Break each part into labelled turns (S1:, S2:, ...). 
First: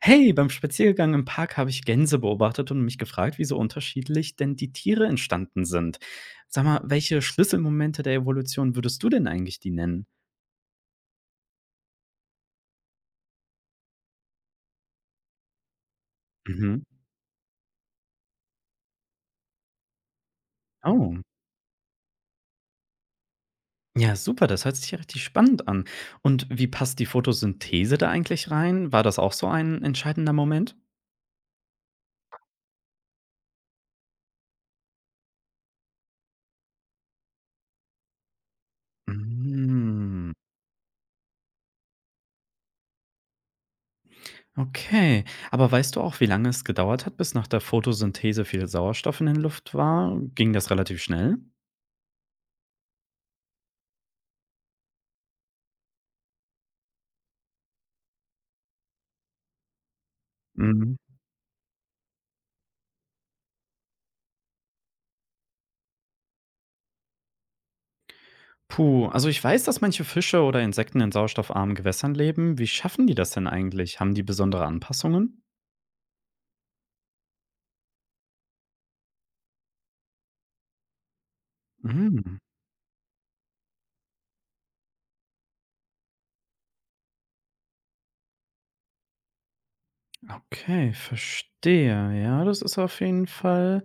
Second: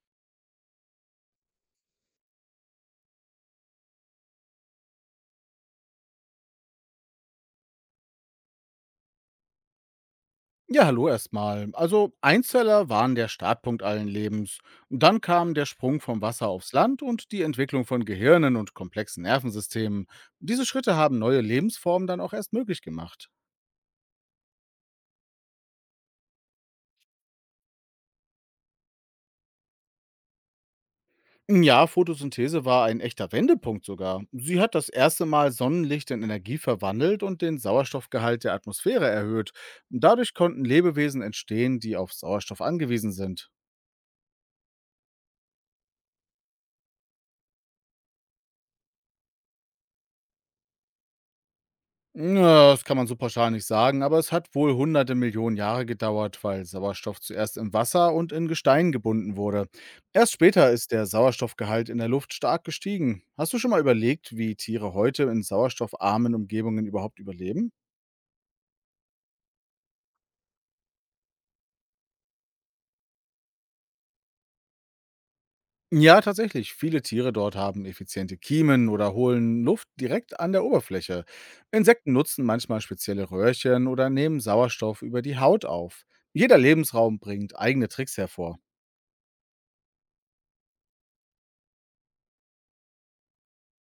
S1: Hey, beim Spaziergang im Park habe ich Gänse beobachtet und mich gefragt, wie so unterschiedlich denn die Tiere entstanden sind. Sag mal, welche Schlüsselmomente der Evolution würdest du denn eigentlich die nennen?
S2: Ja, hallo erstmal. Also Einzeller waren der Startpunkt allen Lebens. Dann kam der Sprung vom Wasser aufs
S1: Mhm.
S2: Land und die Entwicklung von Gehirnen und komplexen Nervensystemen. Diese Schritte
S1: Oh.
S2: haben neue Lebensformen dann auch erst möglich gemacht.
S1: Ja, super, das hört sich ja richtig spannend an. Und wie passt die Photosynthese da eigentlich rein? War das auch so ein entscheidender Moment?
S2: Ja, Photosynthese war ein echter Wendepunkt sogar. Sie hat das erste Mal Sonnenlicht in Energie verwandelt und den Sauerstoffgehalt der Atmosphäre erhöht.
S1: Mm,
S2: Dadurch konnten Lebewesen entstehen, die auf Sauerstoff angewiesen sind.
S1: Okay, aber weißt du auch, wie lange es gedauert hat, bis nach der Photosynthese viel Sauerstoff in der Luft war? Ging das relativ schnell?
S2: Ja, das kann man so pauschal nicht sagen, aber es hat wohl hunderte Millionen Jahre gedauert, weil Sauerstoff zuerst im Wasser und in Gestein gebunden wurde. Erst später ist der Sauerstoffgehalt in der Luft stark gestiegen. Hast du schon mal überlegt, wie Tiere heute in sauerstoffarmen Umgebungen überhaupt überleben?
S1: Puh, also ich weiß, dass manche Fische oder Insekten in sauerstoffarmen Gewässern leben. Wie schaffen die das denn eigentlich? Haben die besondere Anpassungen?
S2: Ja, tatsächlich. Viele Tiere dort haben effiziente Kiemen oder holen Luft direkt an der Oberfläche. Insekten
S1: Mhm.
S2: nutzen manchmal spezielle Röhrchen oder nehmen Sauerstoff über die Haut auf. Jeder Lebensraum bringt eigene Tricks hervor.
S1: Okay, verstehe. Ja, das ist auf jeden Fall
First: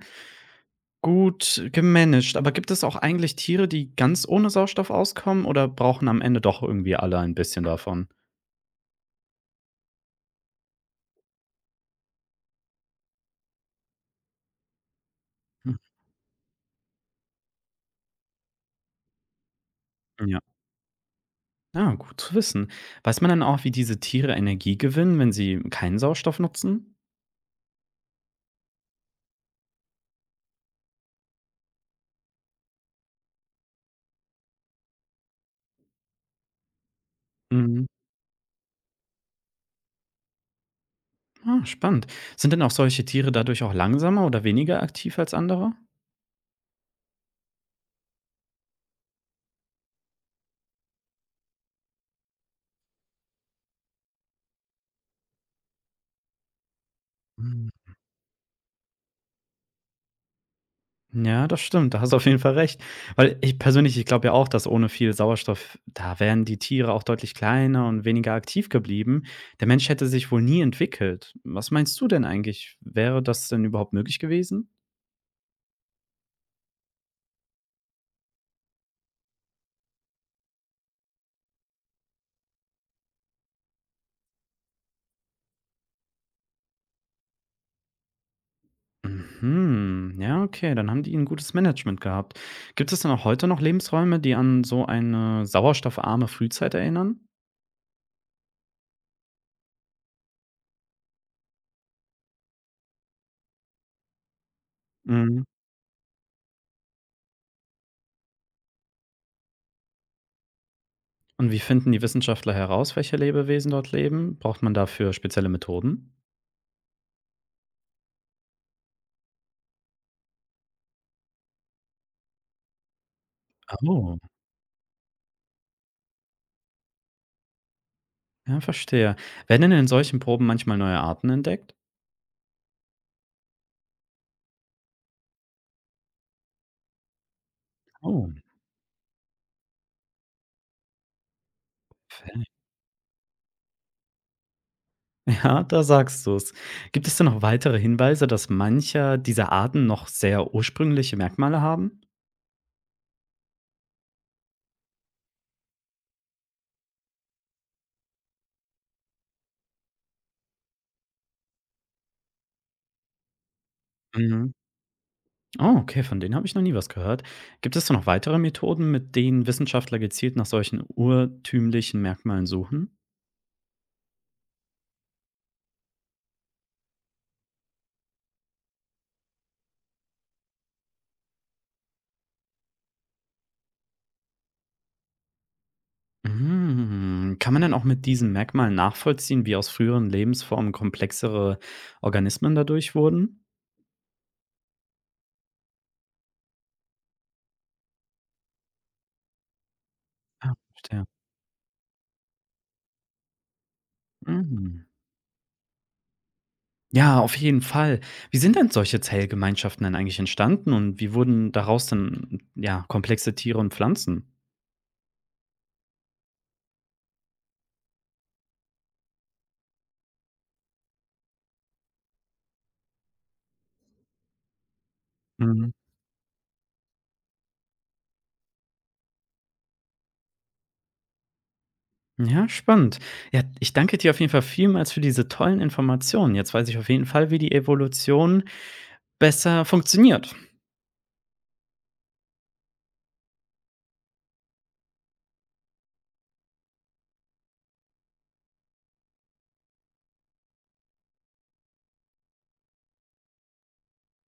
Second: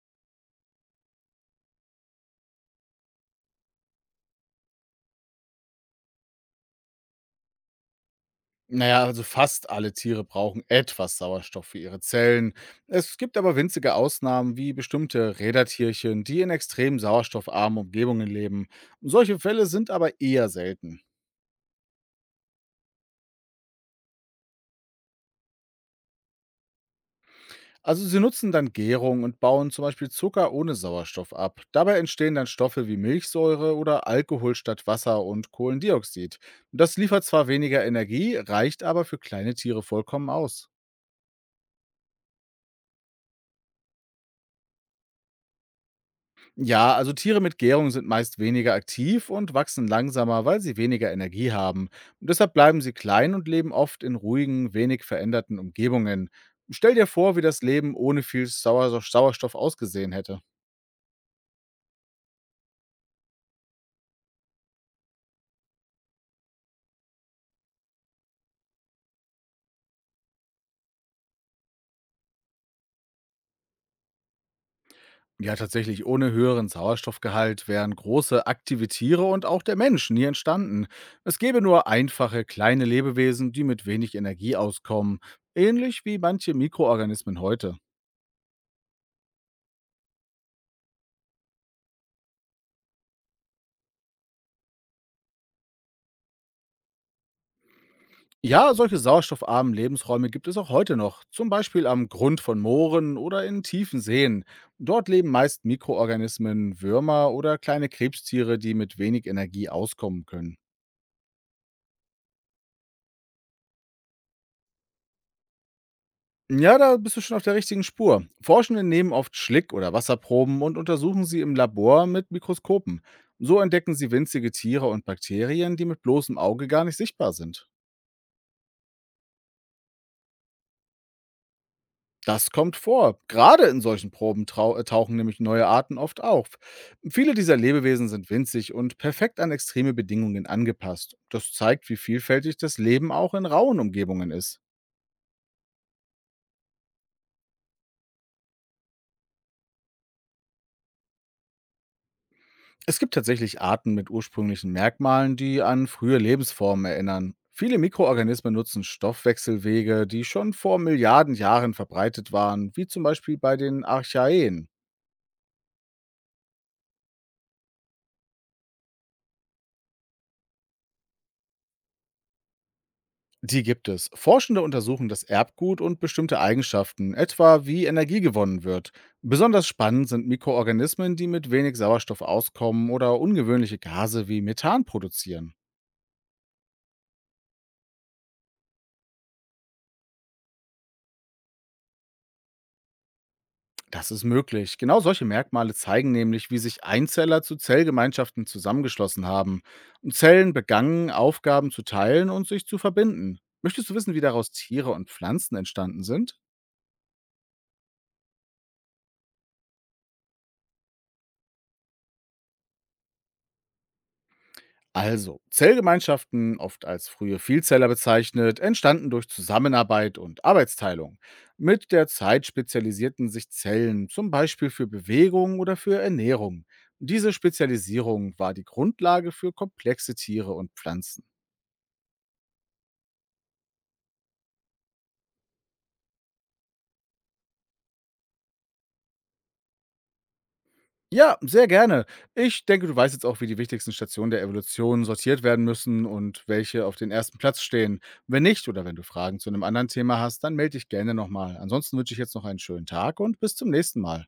S1: gut gemanagt. Aber gibt es auch eigentlich Tiere, die ganz ohne Sauerstoff auskommen oder brauchen am Ende doch irgendwie alle ein bisschen davon?
S2: Na ja, also fast alle Tiere brauchen etwas Sauerstoff für ihre Zellen. Es gibt aber winzige Ausnahmen wie bestimmte Rädertierchen, die in extrem sauerstoffarmen Umgebungen leben. Solche Fälle sind aber
S1: Hm. Ja.
S2: eher selten.
S1: Ah, gut zu wissen. Weiß man dann auch, wie diese Tiere Energie gewinnen, wenn sie keinen Sauerstoff nutzen?
S2: Also sie nutzen dann Gärung und bauen zum Beispiel Zucker ohne Sauerstoff ab. Dabei entstehen dann Stoffe wie Milchsäure oder Alkohol statt Wasser und Kohlendioxid. Das liefert zwar weniger Energie, reicht aber für kleine Tiere vollkommen aus.
S1: Ah, spannend. Sind denn auch solche Tiere dadurch auch langsamer oder weniger aktiv als andere?
S2: Ja, also Tiere mit Gärung sind meist weniger aktiv und wachsen langsamer, weil sie weniger Energie haben. Und deshalb bleiben sie klein und leben oft in ruhigen, wenig veränderten Umgebungen. Stell dir vor, wie das
S1: Mhm.
S2: Leben ohne viel Sauerstoff ausgesehen hätte.
S1: Ja, das stimmt. Da hast du auf jeden Fall recht. Weil ich persönlich, ich glaube ja auch, dass ohne viel Sauerstoff, da wären die Tiere auch deutlich kleiner und weniger aktiv geblieben. Der Mensch hätte sich wohl nie entwickelt. Was meinst du denn eigentlich? Wäre das denn überhaupt möglich gewesen?
S2: Ja, tatsächlich, ohne höheren Sauerstoffgehalt wären große, aktive Tiere und auch der Mensch nie entstanden. Es gäbe nur einfache, kleine Lebewesen, die mit wenig Energie auskommen, ähnlich wie manche Mikroorganismen heute.
S1: Mhm. Ja, okay, dann haben die ein gutes Management gehabt. Gibt es denn auch heute noch Lebensräume, die an so eine sauerstoffarme Frühzeit erinnern?
S2: Ja, solche sauerstoffarmen Lebensräume gibt es auch heute noch, zum Beispiel am Grund von Mooren oder in tiefen Seen. Dort leben meist Mikroorganismen, Würmer oder kleine Krebstiere, die mit wenig Energie auskommen können.
S1: Und wie finden die Wissenschaftler heraus, welche Lebewesen dort leben? Braucht man dafür spezielle Methoden?
S2: Ja, da bist du schon auf der richtigen Spur. Forschende nehmen oft Schlick- oder Wasserproben und untersuchen sie im Labor mit Mikroskopen. So entdecken sie
S1: Oh,
S2: winzige Tiere und Bakterien, die mit bloßem Auge gar nicht sichtbar sind.
S1: ja, verstehe. Werden denn in solchen Proben manchmal neue Arten entdeckt?
S2: Das kommt vor. Gerade in solchen Proben trau tauchen nämlich neue Arten oft auf. Viele dieser Lebewesen
S1: Oh,
S2: sind winzig und perfekt an extreme Bedingungen angepasst. Das zeigt, wie
S1: ver-
S2: vielfältig das Leben auch in rauen Umgebungen ist.
S1: ja, da sagst du es. Gibt es denn noch weitere Hinweise, dass manche dieser Arten noch sehr ursprüngliche Merkmale haben?
S2: Es gibt tatsächlich Arten mit ursprünglichen Merkmalen, die an frühe Lebensformen erinnern. Viele Mikroorganismen nutzen Stoffwechselwege, die schon vor Milliarden Jahren verbreitet waren, wie zum Beispiel bei den
S1: Mhm.
S2: Archaeen.
S1: Oh, okay, von denen habe ich noch nie was gehört. Gibt es denn noch weitere Methoden, mit denen Wissenschaftler gezielt nach solchen urtümlichen Merkmalen suchen?
S2: Die gibt es. Forschende untersuchen das Erbgut und bestimmte Eigenschaften, etwa wie Energie gewonnen wird. Besonders spannend sind Mikroorganismen, die mit wenig Sauerstoff auskommen oder ungewöhnliche Gase wie Methan produzieren.
S1: Hm, kann man denn auch mit diesem Merkmal nachvollziehen, wie aus früheren Lebensformen komplexere Organismen dadurch wurden?
S2: Das ist möglich. Genau solche Merkmale zeigen nämlich, wie sich Einzeller zu Zellgemeinschaften zusammengeschlossen haben. Und
S1: Ah,
S2: Zellen
S1: verstehe.
S2: begannen, Aufgaben zu teilen und sich zu verbinden. Möchtest du wissen, wie daraus
S1: Mhm.
S2: Tiere und Pflanzen entstanden sind?
S1: Ja, auf jeden Fall. Wie sind denn solche Zellgemeinschaften denn eigentlich entstanden und wie wurden daraus denn, ja, komplexe Tiere und Pflanzen?
S2: Also, Zellgemeinschaften, oft als frühe Vielzeller bezeichnet, entstanden durch Zusammenarbeit und Arbeitsteilung. Mit der Zeit spezialisierten sich Zellen, zum Beispiel für Bewegung
S1: Mhm.
S2: oder für Ernährung. Diese Spezialisierung war die Grundlage für komplexe Tiere und Pflanzen.
S1: Ja, spannend. Ja, ich danke dir auf jeden Fall vielmals für diese tollen Informationen. Jetzt weiß ich auf jeden Fall, wie die Evolution besser funktioniert.
S2: Ja, sehr gerne. Ich denke, du weißt jetzt auch, wie die wichtigsten Stationen der Evolution sortiert werden müssen und welche auf den ersten Platz stehen. Wenn nicht oder wenn du Fragen zu einem anderen Thema hast, dann melde dich gerne nochmal. Ansonsten wünsche ich jetzt noch einen schönen Tag und bis zum nächsten Mal.